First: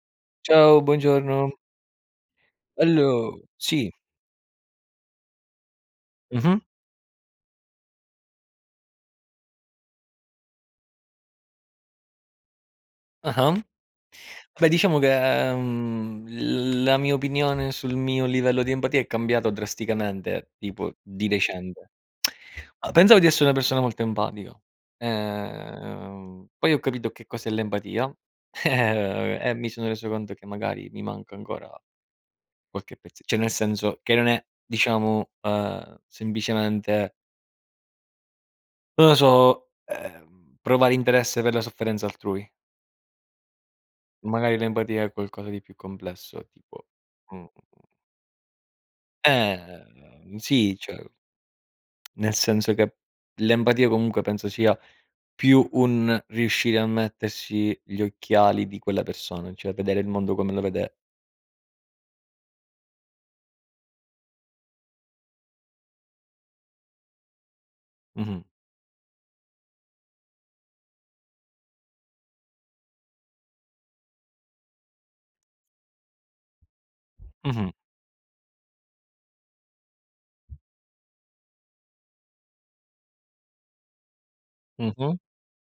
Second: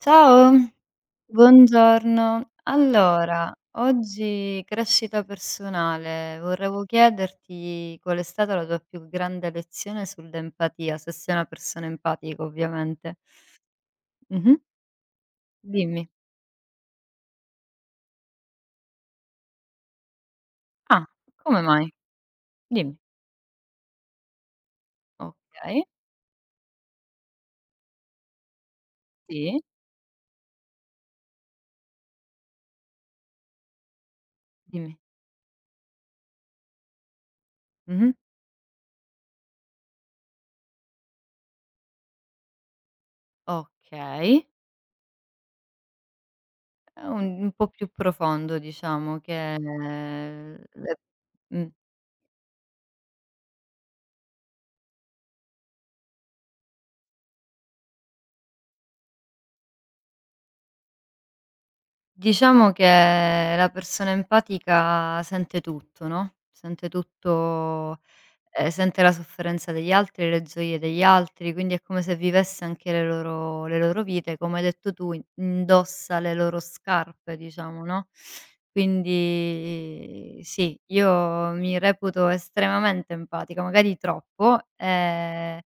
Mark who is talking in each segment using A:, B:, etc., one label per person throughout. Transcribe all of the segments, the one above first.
A: Ciao,
B: Ciao, buongiorno.
A: buongiorno.
B: Allo
A: Allora,
B: Sì.
A: oggi crescita personale.
B: Mh-mh.
A: Volevo chiederti qual è stata la tua più grande lezione sull'empatia, se sei una persona empatica ovviamente.
B: Ah-ah.
A: Mh-mh.
B: Beh, diciamo che,
A: Dimmi.
B: la mia opinione sul mio livello di empatia è cambiato drasticamente, tipo
A: Ah,
B: di
A: come
B: recente.
A: mai?
B: Ma
A: Dimmi.
B: pensavo di essere una persona molto empatica,
A: Okay,
B: poi ho capito che cos'è l'empatia e
A: sì,
B: mi sono reso conto che magari mi manca ancora qualche pezze, cioè nel senso che non è,
A: dimmi.
B: diciamo, semplicemente
A: Mh-mh.
B: non lo so, provare interesse per la sofferenza altrui.
A: Okay,
B: Magari l'empatia è qualcosa di più complesso, tipo
A: è un
B: mhmm,
A: un po' più profondo diciamo che
B: eh, sì, cioè,
A: le mh.
B: nel senso che l'empatia comunque penso sia più un riuscire a mettersi gli occhiali di quella persona, cioè vedere il mondo come lo vede.
A: Diciamo che la persona empatica sente tutto, no, sente tutto,
B: Mh-mh,
A: sente la sofferenza degli altri, le gioie degli altri, quindi è come se vivesse anche le loro vite, come hai detto tu, indossa le loro scarpe
B: mh-mh,
A: diciamo, no, quindi sì, io mi reputo estremamente empatica, magari troppo.
B: mh-mh,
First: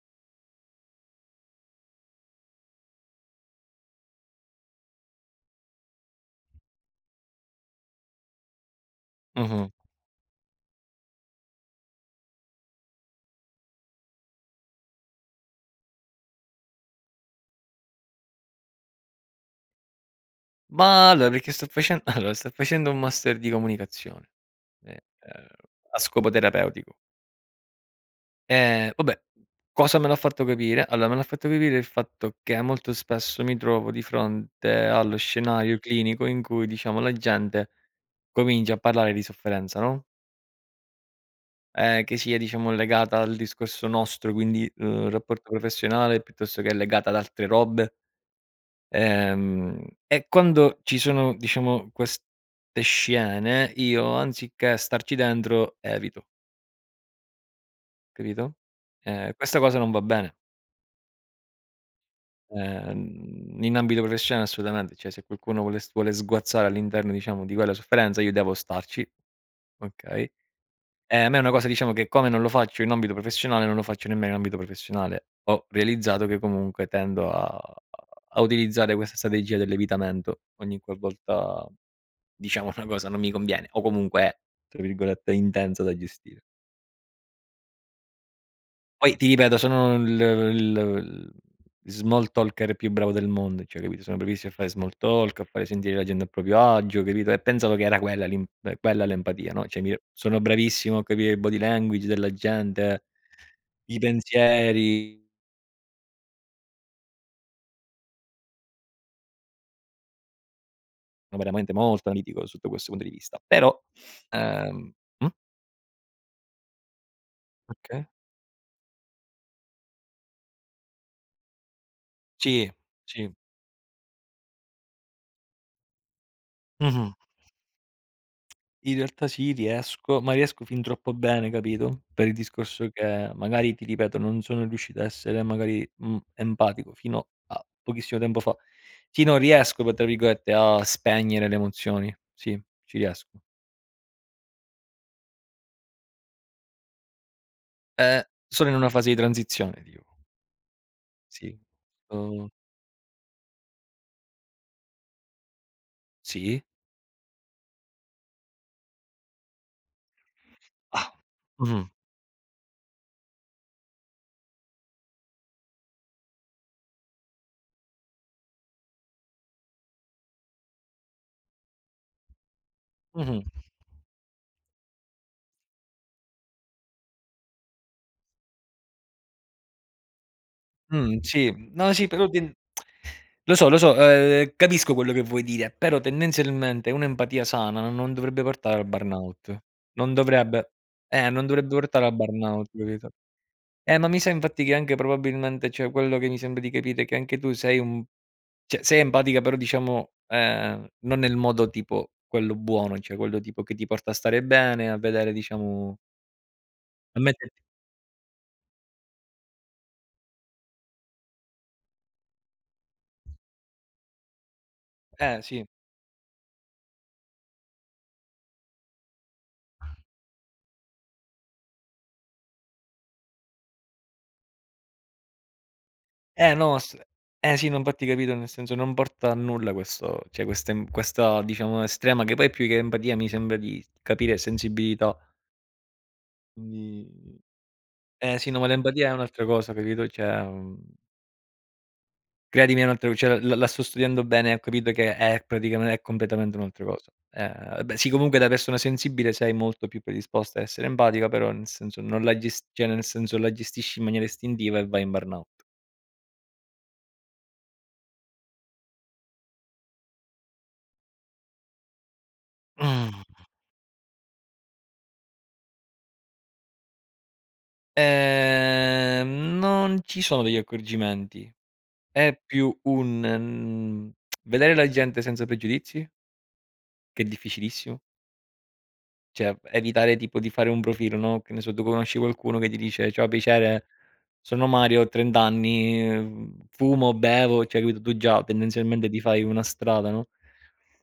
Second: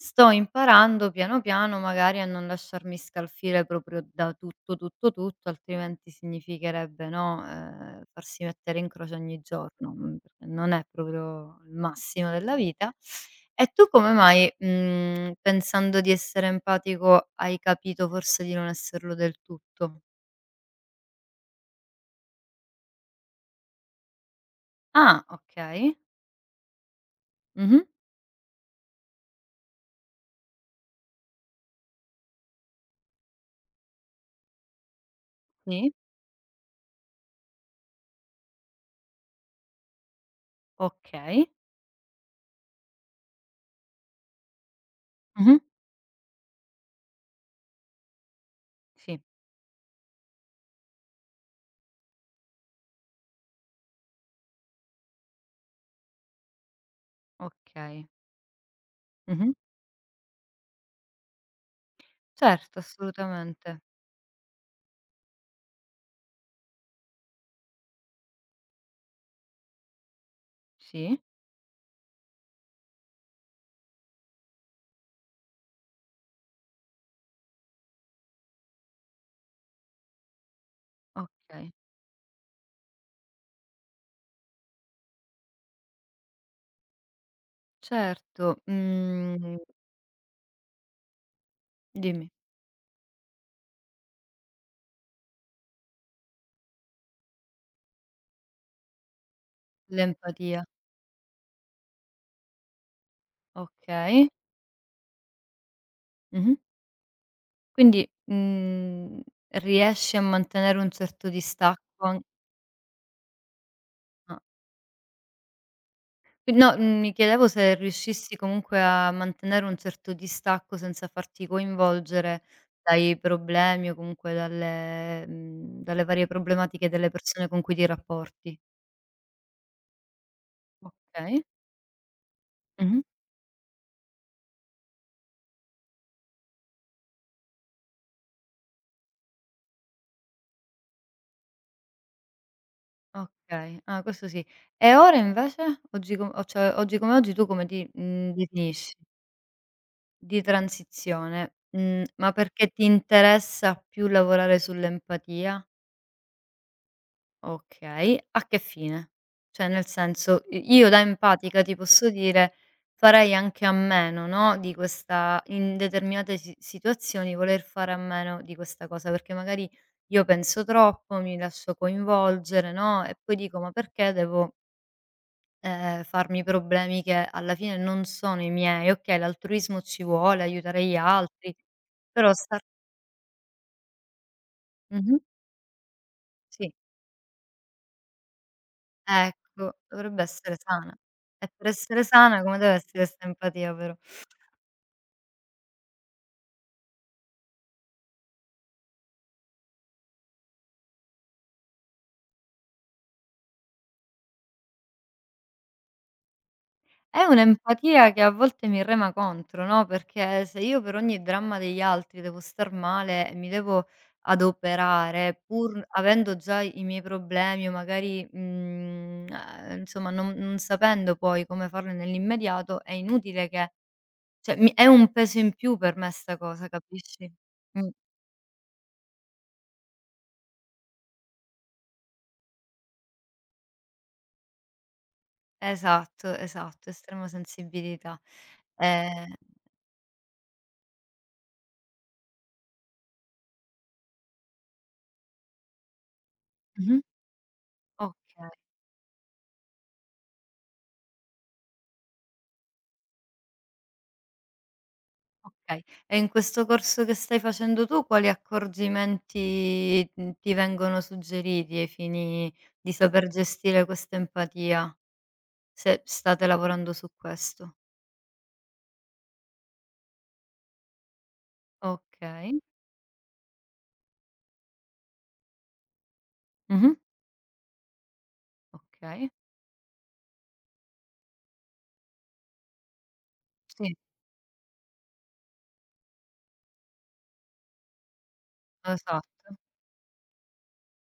A: Sto imparando piano piano magari a non lasciarmi scalfire proprio da tutto, tutto, tutto, altrimenti significherebbe, no, farsi mettere in croce ogni
B: mh-mh.
A: giorno, perché non è proprio il massimo della vita. E tu come mai, pensando di essere empatico, hai capito forse di non esserlo del tutto?
B: Ma allora perché sto facen Allora, sto facendo un master di comunicazione, ehm,
A: Ah, okay.
B: a scopo terapeutico.
A: Mh-mh.
B: Vabbè, cosa me l'ha fatto capire? Allora, me l'ha fatto capire il fatto che molto spesso mi trovo di fronte allo scenario
A: Sì,
B: clinico in cui, diciamo, la gente comincia a parlare di sofferenza, no,
A: okay.
B: che sia, diciamo, legata al discorso nostro, quindi, rapporto
A: Mh-mh.
B: professionale, piuttosto che legata ad altre robe.
A: Sì,
B: E quando ci sono, diciamo, queste scene, io anziché starci dentro evito,
A: okay.
B: capito?
A: Mh-mh.
B: Questa cosa non va bene.
A: Certo,
B: In
A: assolutamente.
B: ambito professionale assolutamente, cioè se qualcuno vuole sguazzare all'interno diciamo di quella sofferenza io devo starci, okay, e
A: Sì,
B: a me è una cosa diciamo che, come non lo faccio in ambito professionale, non lo faccio nemmeno in ambito professionale. Ho realizzato che comunque tendo a utilizzare questa strategia dell'evitamento ogni qualvolta
A: okay.
B: diciamo una cosa non mi conviene o comunque è, tra virgolette, intensa da gestire.
A: Certo,
B: Poi ti ripeto, sono il small
A: dimmi.
B: talker più bravo del mondo, cioè capito, sono bravissimo a fare small talk, a fare sentire la gente a proprio agio, capito, e pensavo che era quella l'empatia, no, cioè mi sono
A: L'empatia,
B: bravissimo a capire il body language della gente, i
A: okay.
B: pensieri,
A: Mh-mh. Quindi, riesci a mantenere un certo
B: sono veramente
A: distacco
B: molto
A: an
B: analitico sotto questo punto di vista. Però,
A: ah.
B: ehm mh?
A: Qui no, mi chiedevo se
B: Okay.
A: riuscissi comunque a mantenere un certo distacco senza farti coinvolgere
B: Sì,
A: dai
B: sì.
A: problemi o comunque dalle varie problematiche
B: Mh-mh.
A: delle persone con cui ti rapporti.
B: In realtà sì, riesco, ma riesco fin troppo
A: Okay.
B: bene, capito, per il discorso
A: Mh-mh.
B: che magari, ti ripeto, non sono riuscito a essere magari, empatico fino a pochissimo tempo fa. Sì, no, riesco per tra virgolette a "spegnere" le emozioni. Sì, ci riesco.
A: Okay, ah, questo sì. E ora invece? Oggi come oggi tu come ti,
B: Ehm, Sono in una
A: definisci?
B: fase di transizione, ti dico.
A: Di transizione,
B: Sì.
A: ma
B: Uhm,
A: perché ti interessa più lavorare sull'empatia?
B: sì.
A: Okay, a che fine? Cioè nel senso, i io da
B: Ah.
A: empatica ti
B: Mh-mh.
A: posso dire, farei anche a meno, no, di questa in determinate situazioni voler fare a meno di questa cosa, perché magari io penso troppo, mi lascio coinvolgere, no, e poi
B: Mh-mh.
A: dico: "Ma perché devo" farmi problemi che alla fine non sono i miei. Okay, l'altruismo ci vuole, aiutare gli altri,
B: Sì. No, sì, però
A: però
B: ten
A: star
B: lo so, capisco quello
A: mh-mh,
B: che vuoi dire, però
A: sì,
B: tendenzialmente un'empatia sana non dovrebbe portare al burnout.
A: ecco,
B: Non
A: dovrebbe essere
B: dovrebbe
A: sana.
B: eh, non
A: E per
B: dovrebbe portare
A: essere
B: al
A: sana come
B: burnout,
A: deve essere
B: capito?
A: 'sta empatia però?
B: Ma mi sa infatti che anche probabilmente, cioè, quello che mi sembra di capire è che anche tu sei un, cioè, sei empatica però diciamo, non nel modo tipo quello buono, cioè quello tipo che ti porta a stare bene, a vedere diciamo, a
A: È
B: metterti,
A: un'empatia che a volte mi rema contro, no, perché se io per ogni dramma degli altri devo star male e mi devo adoperare,
B: sì.
A: pur avendo già i miei problemi o magari, insomma non sapendo poi come farlo nell'immediato, è inutile che cioè mi è un peso in più per me sta
B: Eh
A: cosa,
B: no, s
A: capisci?
B: eh sì, no
A: Mh,
B: infatti capito, nel senso non porta a nulla questo, cioè questa questa diciamo estrema, che poi più che empatia mi sembra di capire sensibilità.
A: esatto, esatto, estrema
B: Quindi
A: sensibilità.
B: eh sì, no, ma l'empatia è
A: Ehm
B: un'altra cosa, capito, cioè, credimi è un'altra, cioè la la sto studiando bene e ho capito che è praticamen è completamente un'altra
A: mh-mh,
B: cosa. Beh sì, comunque da
A: okay.
B: persona sensibile sei molto più predisposta a essere empatica, però nel senso non la ges cioè nel senso la gestisci in maniera istintiva e vai in burnout.
A: Okay. E in questo corso che stai facendo tu quali accorgimenti, ti vengono suggeriti ai fini di
B: Mm.
A: saper gestire questa empatia? Se state lavorando su questo.
B: Non ci sono degli accorgimenti. È
A: Okay.
B: più un, vedere la gente senza pregiudizi,
A: Mh-mh.
B: che è difficilissimo,
A: Okay.
B: cioè evitare tipo di fare un profilo, no, che ne so, tu conosci qualcuno che ti dice: "Ciao piacere,
A: Sì,
B: sono Mario, ho 30 anni, fumo, bevo", cioè capito, tu già tendenzialmente ti fai
A: esatto.
B: una strada, no.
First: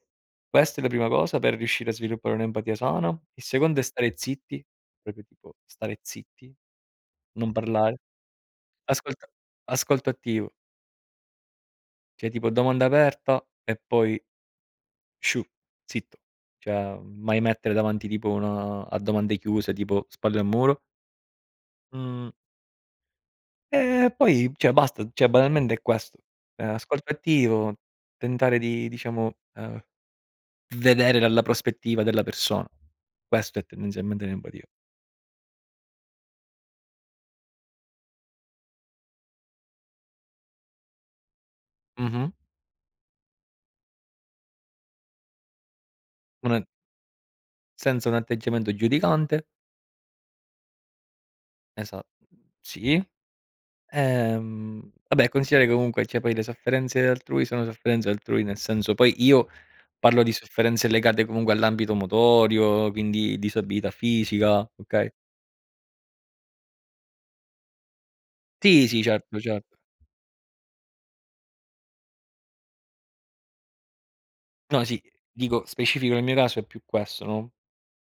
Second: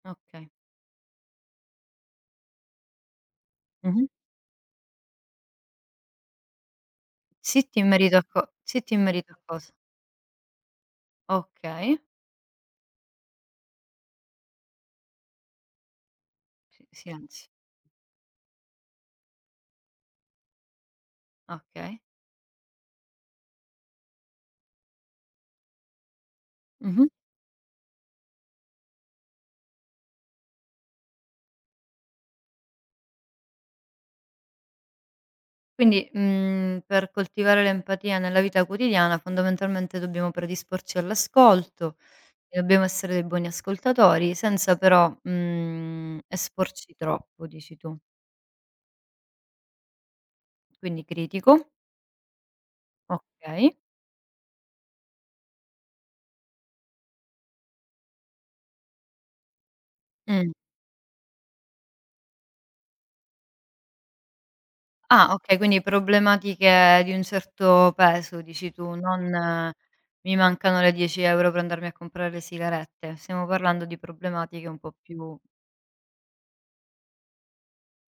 A: Okay.
B: Questa è la prima cosa per riuscire a sviluppare un'empatia sana. Il secondo è
A: Mh-mh.
B: stare zitti, proprio tipo stare zitti, non
A: Zitti in
B: parlare.
A: merito a co zitti in
B: Ascolta
A: merito a cosa?
B: ascolto attivo.
A: Okay.
B: Cioè tipo domanda aperta e poi sciù, zitto.
A: Si
B: Cioè mai
A: silenzio.
B: mettere davanti tipo una a domande chiuse, tipo spalle al muro.
A: Okay.
B: Mh. E poi cioè basta, cioè banalmente è questo.
A: Mh-mh.
B: Ascolto attivo, tentare di diciamo, vedere dalla prospettiva della persona. Questo è tendenzialmente l'empatia.
A: Quindi, per coltivare l'empatia nella vita quotidiana fondamentalmente dobbiamo predisporci all'ascolto.
B: Mh-mh.
A: E dobbiamo essere dei buoni ascoltatori senza però,
B: Una
A: esporci troppo, dici tu.
B: senza un atteggiamento giudicante.
A: Quindi critico,
B: Esa sì.
A: okay.
B: Ehm, vabbè considera che comunque, cioè poi le sofferenze altrui sono sofferenze altrui, nel senso poi io parlo di
A: Mh.
B: sofferenze legate comunque all'ambito motorio, quindi disabilità fisica, okay?
A: Ah, okay, quindi problematiche di un certo peso, dici
B: Sì,
A: tu,
B: sì,
A: non
B: certo, certo.
A: mi mancano le 10 € per andarmi a comprare le sigarette. Stiamo parlando di problematiche un
B: No,
A: po'
B: sì,
A: più
B: dico specifico nel mio caso è più questo, no,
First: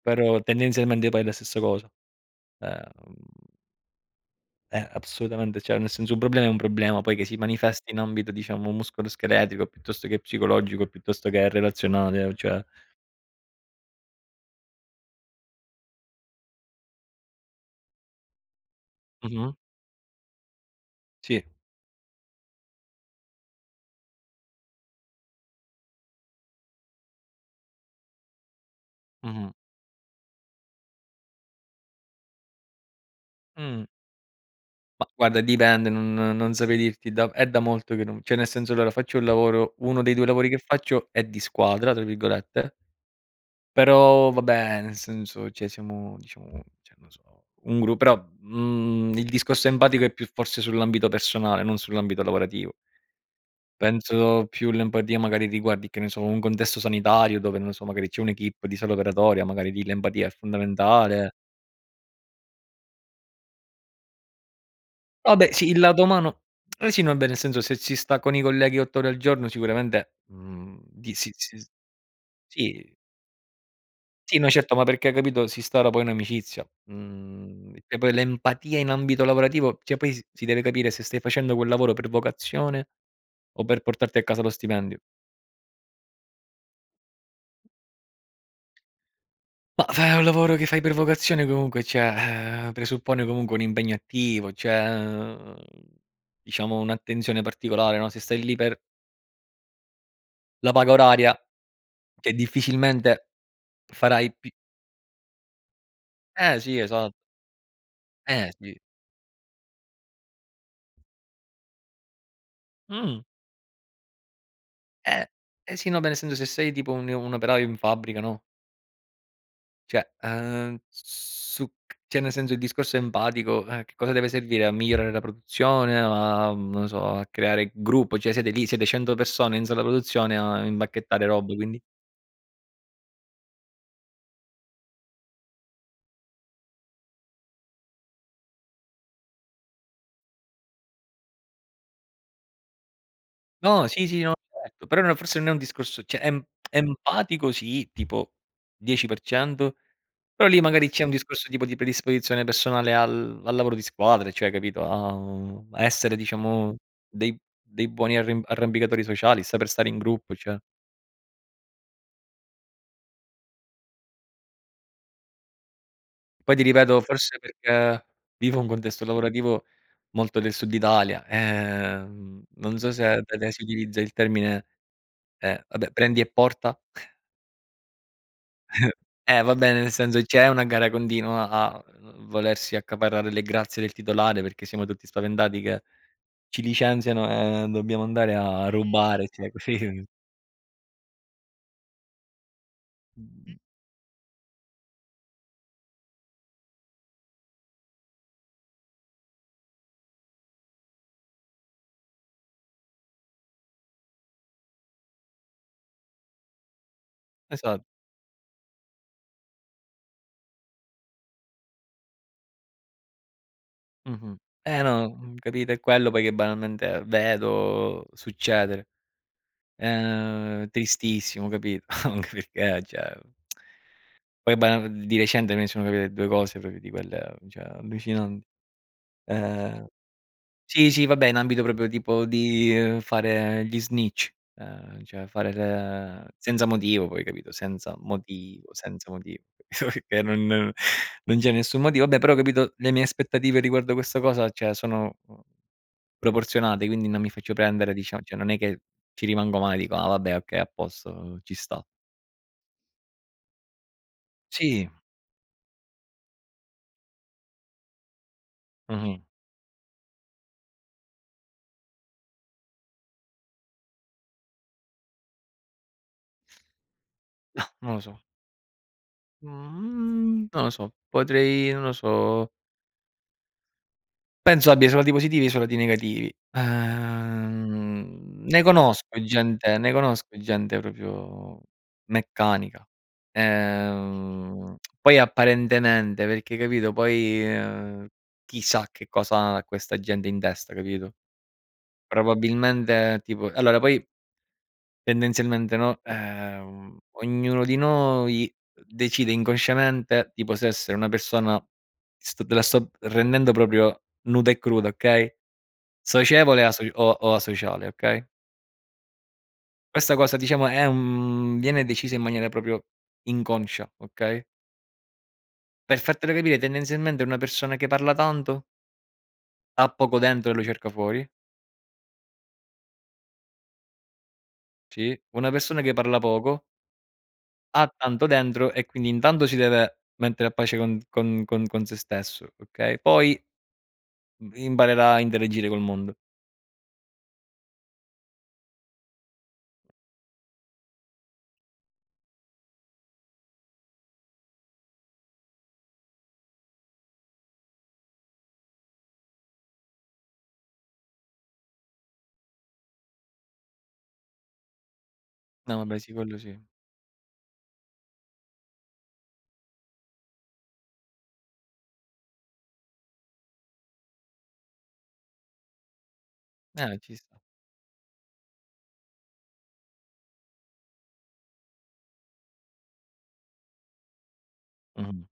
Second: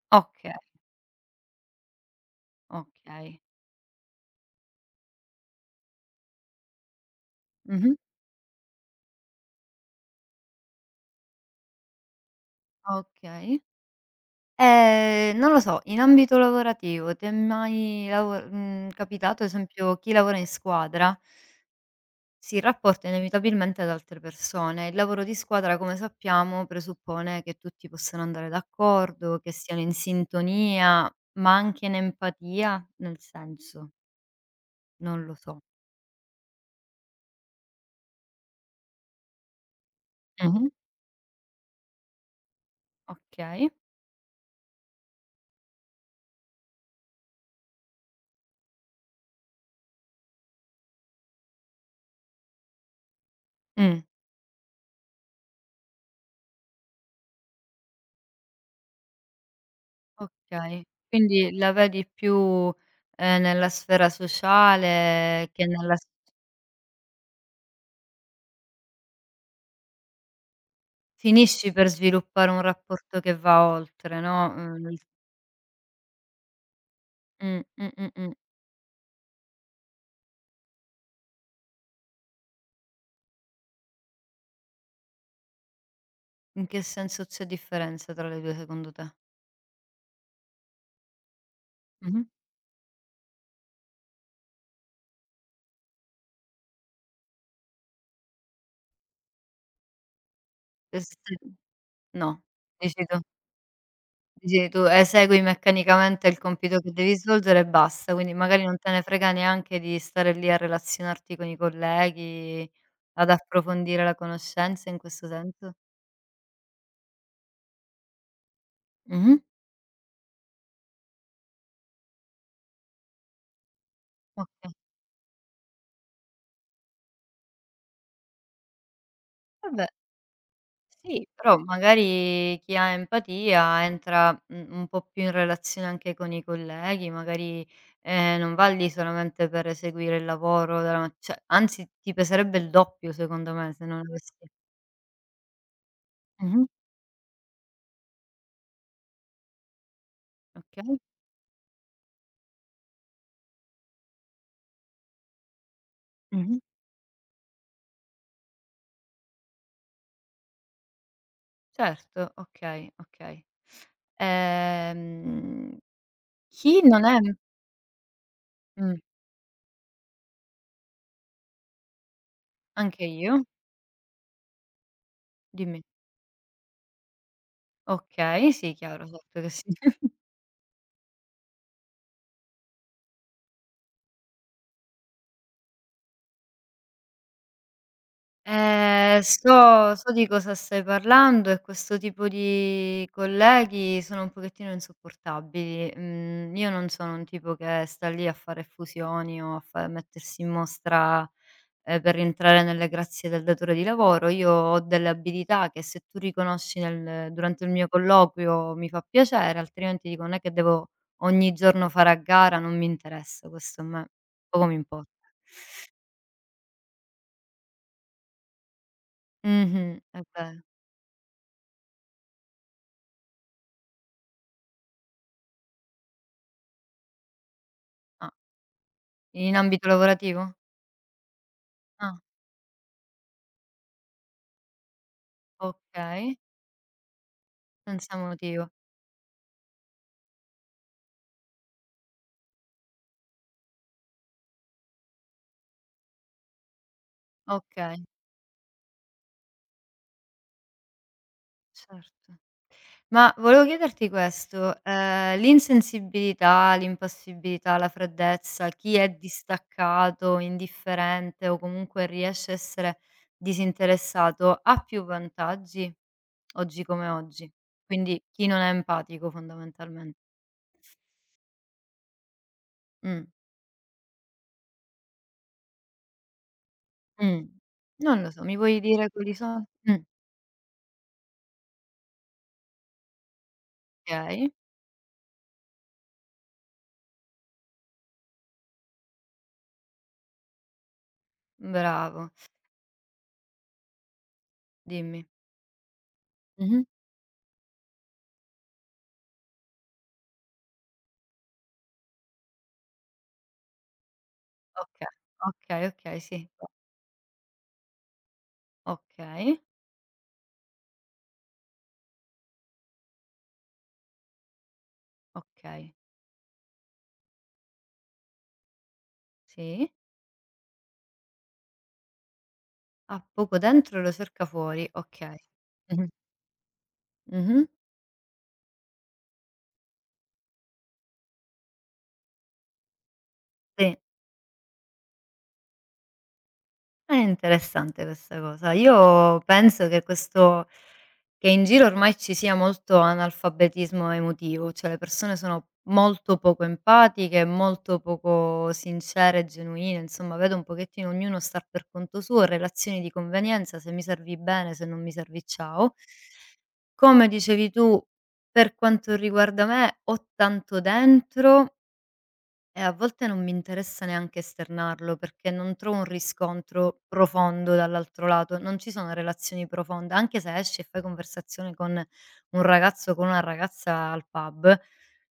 B: però
A: okay,
B: tendenzialmente poi è la stessa cosa. Ehm,
A: okay.
B: assolutamente, cioè nel senso un problema è un problema, poi che si manifesti
A: Mh-mh.
B: in ambito diciamo muscoloscheletrico, piuttosto che psicologico, piuttosto che relazionale, cioè
A: Okay. Non lo so, in ambito lavorativo ti è mai capitato, ad
B: mh-mh,
A: esempio, chi lavora in squadra?
B: sì,
A: Si rapporta inevitabilmente ad altre persone. Il lavoro di squadra, come sappiamo, presuppone che tutti possano andare d'accordo,
B: mh-mh,
A: che siano in sintonia, ma anche in empatia, nel
B: mh.
A: senso,
B: Ma
A: non lo
B: guarda
A: so.
B: dipende, non saprei dirti, da è da molto che non, cioè nel senso allora faccio un lavoro, uno dei 2 lavori che
A: Mh-mh.
B: faccio è "di squadra" tra virgolette,
A: Okay.
B: però vabbè nel senso, cioè siamo diciamo, cioè non so, un gru però, il discorso empatico è più forse sull'ambito personale, non sull'ambito lavorativo.
A: Mh.
B: Penso più l'empatia magari riguardi, che ne so, un contesto sanitario dove, non lo so, magari c'è un'equipe di solo operatoria, magari lì l'empatia è
A: Okay.
B: fondamentale.
A: Quindi la vedi più, nella sfera sociale
B: Vabbè
A: che
B: sì, il
A: nella
B: lato
A: s
B: umano eh sì, no, beh, nel senso se si sta con i colleghi 8 ore al giorno sicuramente, di
A: finisci per sviluppare un
B: sì,
A: rapporto che va oltre,
B: sì,
A: no,
B: no certo, ma
A: il
B: perché capito, si instaura poi un'amicizia. Mhmm, e poi
A: mh.
B: l'empatia in ambito lavorativo, cioè poi si deve capire se stai facendo quel lavoro per vocazione o per portarti a casa lo stipendio.
A: In che senso c'è differenza tra le 2 secondo te?
B: Ma fai un lavoro che fai per vocazione comunque, cioè,
A: Mh-mh.
B: presuppone comunque un impegno attivo, cioè, diciamo un'attenzione particolare, no, se stai lì per la paga oraria,
A: Queste
B: che
A: No, dici tu
B: difficilmente Farai pi
A: dici tu esegui meccanicamente il
B: eh sì,
A: compito che
B: esatto.
A: devi svolgere e basta, quindi
B: Eh
A: magari
B: sì.
A: non te ne frega neanche di stare lì a relazionarti con i colleghi,
B: Mh.
A: ad approfondire la conoscenza in
B: Eh,
A: questo senso?
B: eh sì, no, beh, nel senso se sei tipo un operaio in fabbrica, no,
A: Mh-mh.
B: cioè, su c cioè nel senso il discorso empatico, che cosa deve servire? A
A: Okay.
B: migliorare la produzione, a non so, a creare gruppo, cioè siete lì, siete 100 persone in sala
A: Vabbè,
B: produzione a impacchettare
A: sì,
B: robe,
A: però
B: quindi
A: magari chi ha empatia entra, un po' più in relazione anche con i colleghi, magari, non va lì solamente per eseguire il lavoro della ma cioè anzi ti peserebbe il doppio secondo me se
B: no,
A: non
B: sì, sì,
A: avessi
B: no, certo, però no forse non è un discorso cioè
A: mh-mh.
B: empatico sì, tipo 10%. Però lì magari
A: Okay.
B: c'è un discorso tipo di predisposizione personale al lavoro di squadra, cioè capito, a a essere
A: Mh-mh.
B: diciamo dei buoni arrim arrampicatori sociali, saper stare in gruppo, cioè.
A: Certo, okay, okay. Ehm,
B: Poi ti
A: chi
B: ripeto,
A: non è
B: forse perché vivo un
A: mh,
B: contesto lavorativo molto del Sud Italia, non so se
A: anche
B: da
A: io,
B: te si utilizza il termine,
A: dimmi.
B: vabbè "prendi e porta".
A: Okay, sì, chiaro, certo
B: Eh
A: che sì.
B: vabbè, nel senso c'è una gara continua a volersi accaparrare le grazie del titolare, perché siamo tutti spaventati che ci licenziano e dobbiamo andare a mh rubare, cioè
A: So
B: così
A: so di cosa stai parlando e questo tipo di
B: mhmm,
A: colleghi sono un pochettino insopportabili. Mhmm, io non sono un tipo che sta lì a fare fusioni o a fa mettersi in mostra, per rientrare nelle grazie del datore di lavoro. Io ho delle abilità che se tu riconosci nel durante il
B: esat
A: mio colloquio mi fa piacere, altrimenti dico: "Non è che devo ogni giorno fare a gara, non mi interessa." Questo a me
B: mh-mh.
A: poco mi
B: Eh no,
A: importa.
B: capito? È quello poi che banalmente vedo succedere.
A: Mh-mh, è vero.
B: Tristissimo, capito? Anche perché cioè poi banal di recente me ne sono capite 2 cose proprio di quelle, cioè
A: Ah,
B: allucinanti.
A: in
B: Ehm
A: ambito lavorativo?
B: Sì, sì, vabbè, in ambito proprio
A: Ah,
B: tipo di, fare gli snitch, cioè fare le
A: okay,
B: senza motivo poi, capito, senza
A: senza
B: motivo,
A: motivo.
B: senza motivo, capito, perché non c'è nessun motivo. Vabbè, però capito, le mie aspettative riguardo questa cosa, cioè sono, proporzionate, quindi non mi faccio prendere,
A: Okay,
B: diciamo cioè non è che ci rimango male, dico: "Ah vabbè, okay, a posto, ci sta".
A: certo. Ma volevo chiederti questo,
B: Sì,
A: l'insensibilità, l'impassibilità, la freddezza, chi è
B: mh-mh.
A: distaccato, indifferente o comunque riesce a essere disinteressato, ha più vantaggi oggi come oggi?
B: No, non lo so.
A: Quindi chi non è empatico fondamentalmen
B: Mhmm, non lo so, potrei non lo so.
A: Mh,
B: Penso abbia soldi positivi e soldi negativi.
A: mh. Non lo so, mi puoi dire quali sono?
B: Ne conosco gente proprio meccanica.
A: Okay,
B: Poi apparentemente, perché capito, poi, chissà che cosa ha questa gente in testa, capito.
A: bravo,
B: Probabilmente tipo allora poi
A: dimmi.
B: tendenzialmente, no,
A: Mh-mh.
B: ognuno di noi decide inconsciamente tipo se essere una persona, sto te la sto rendendo proprio nuda e cruda,
A: Oka
B: okay?
A: okay, okay, sì,
B: Socievole e aso o asociale, okay.
A: okay,
B: Questa cosa diciamo è un viene decisa in maniera proprio inconscia, okay.
A: okay,
B: Per fartelo capire tendenzialmente una persona che parla tanto ha
A: sì.
B: poco dentro e lo cerca fuori,
A: Ha poco dentro e lo cerca fuori,
B: sì,
A: okay.
B: una persona che
A: Mh-mh.
B: parla poco
A: Mh-mh.
B: ha tanto dentro e quindi intanto si deve mettere a pace con se stesso, okay, poi
A: Sì,
B: im imparerà a interagire col mondo.
A: è interessante questa cosa. Io penso che in giro ormai ci sia molto analfabetismo emotivo, cioè le persone sono molto poco empatiche, molto poco sincere e genuine, insomma vedo un pochettino ognuno star per conto suo, relazioni di convenienza, se mi servi bene, se non mi servi
B: No
A: ciao.
B: vabbè sì, quello sì.
A: Come dicevi tu, per quanto riguarda me, ho tanto dentro. E a volte non mi interessa neanche esternarlo perché non trovo un riscontro
B: Ci sta.
A: profondo dall'altro lato, non ci sono relazioni profonde, anche se esci e fai conversazione con un ragazzo o con una ragazza al pub,
B: Mh-mh,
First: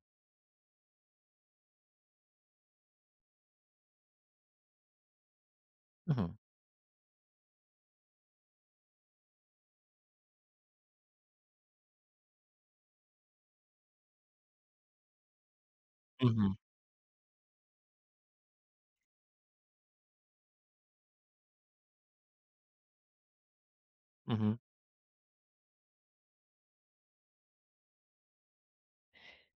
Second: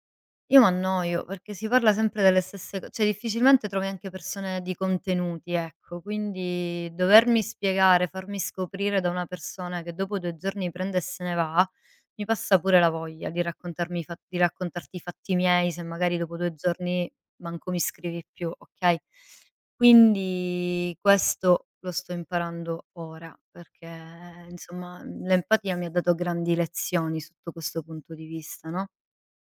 A: io m'annoio, perché si parla sempre delle stesse co cioè difficilmente trovi anche persone di contenuti, ecco.
B: mh-mh,
A: Quindi dovermi spiegare, farmi scoprire da una persona che dopo 2 giorni prende e se ne va, mi passa pure la voglia di raccontarmi i fa di raccontarti i fatti miei, se magari dopo
B: mh-mh,
A: 2 giorni manco mi scrivi più, okay? Quindi questo lo sto imparando ora, perché
B: mh-mh.
A: insomma, l'empatia mi ha dato grandi lezioni sotto questo punto di vista, no?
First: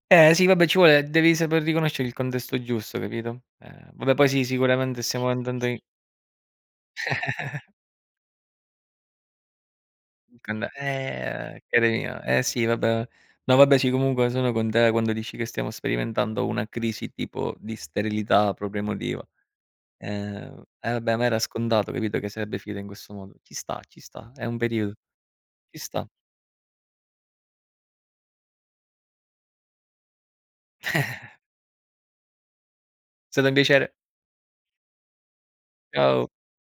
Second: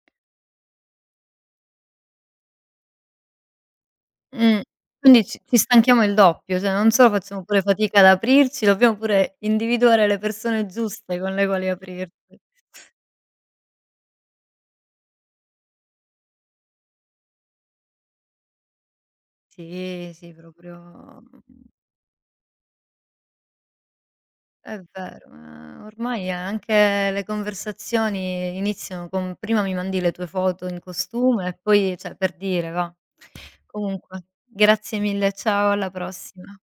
B: Eh sì, vabbè ci vuole devi saper riconoscere il contesto giusto, capito? Vabbè poi sì,
A: Mh.
B: sicuramente
A: Quindi
B: stiamo
A: ci ci
B: andando in
A: stanchiamo il doppio, cioè non solo facciamo pure fatica ad aprirci, dobbiamo pure individuare le persone
B: cond
A: giuste con le quali
B: cari
A: aprirci.
B: mio, eh sì vabbè. No vabbè sì, comunque sono con te quando dici che stiamo sperimentando una crisi tipo di sterilità proprio emotiva.
A: Sì, sì,
B: Eh vabbè
A: proprio
B: ma era scontato, capito, che sarebbe finita in questo modo. Ci sta, è un
A: è
B: periodo,
A: vero,
B: ci
A: ma
B: sta.
A: ormai anche le conversazioni iniziano con: "Prima mi mandi le tue foto in costume e poi" cioè per dire va.
B: È stato un piacere.
A: Comunque, grazie mille, ciao, alla
B: Ciao.
A: prossima.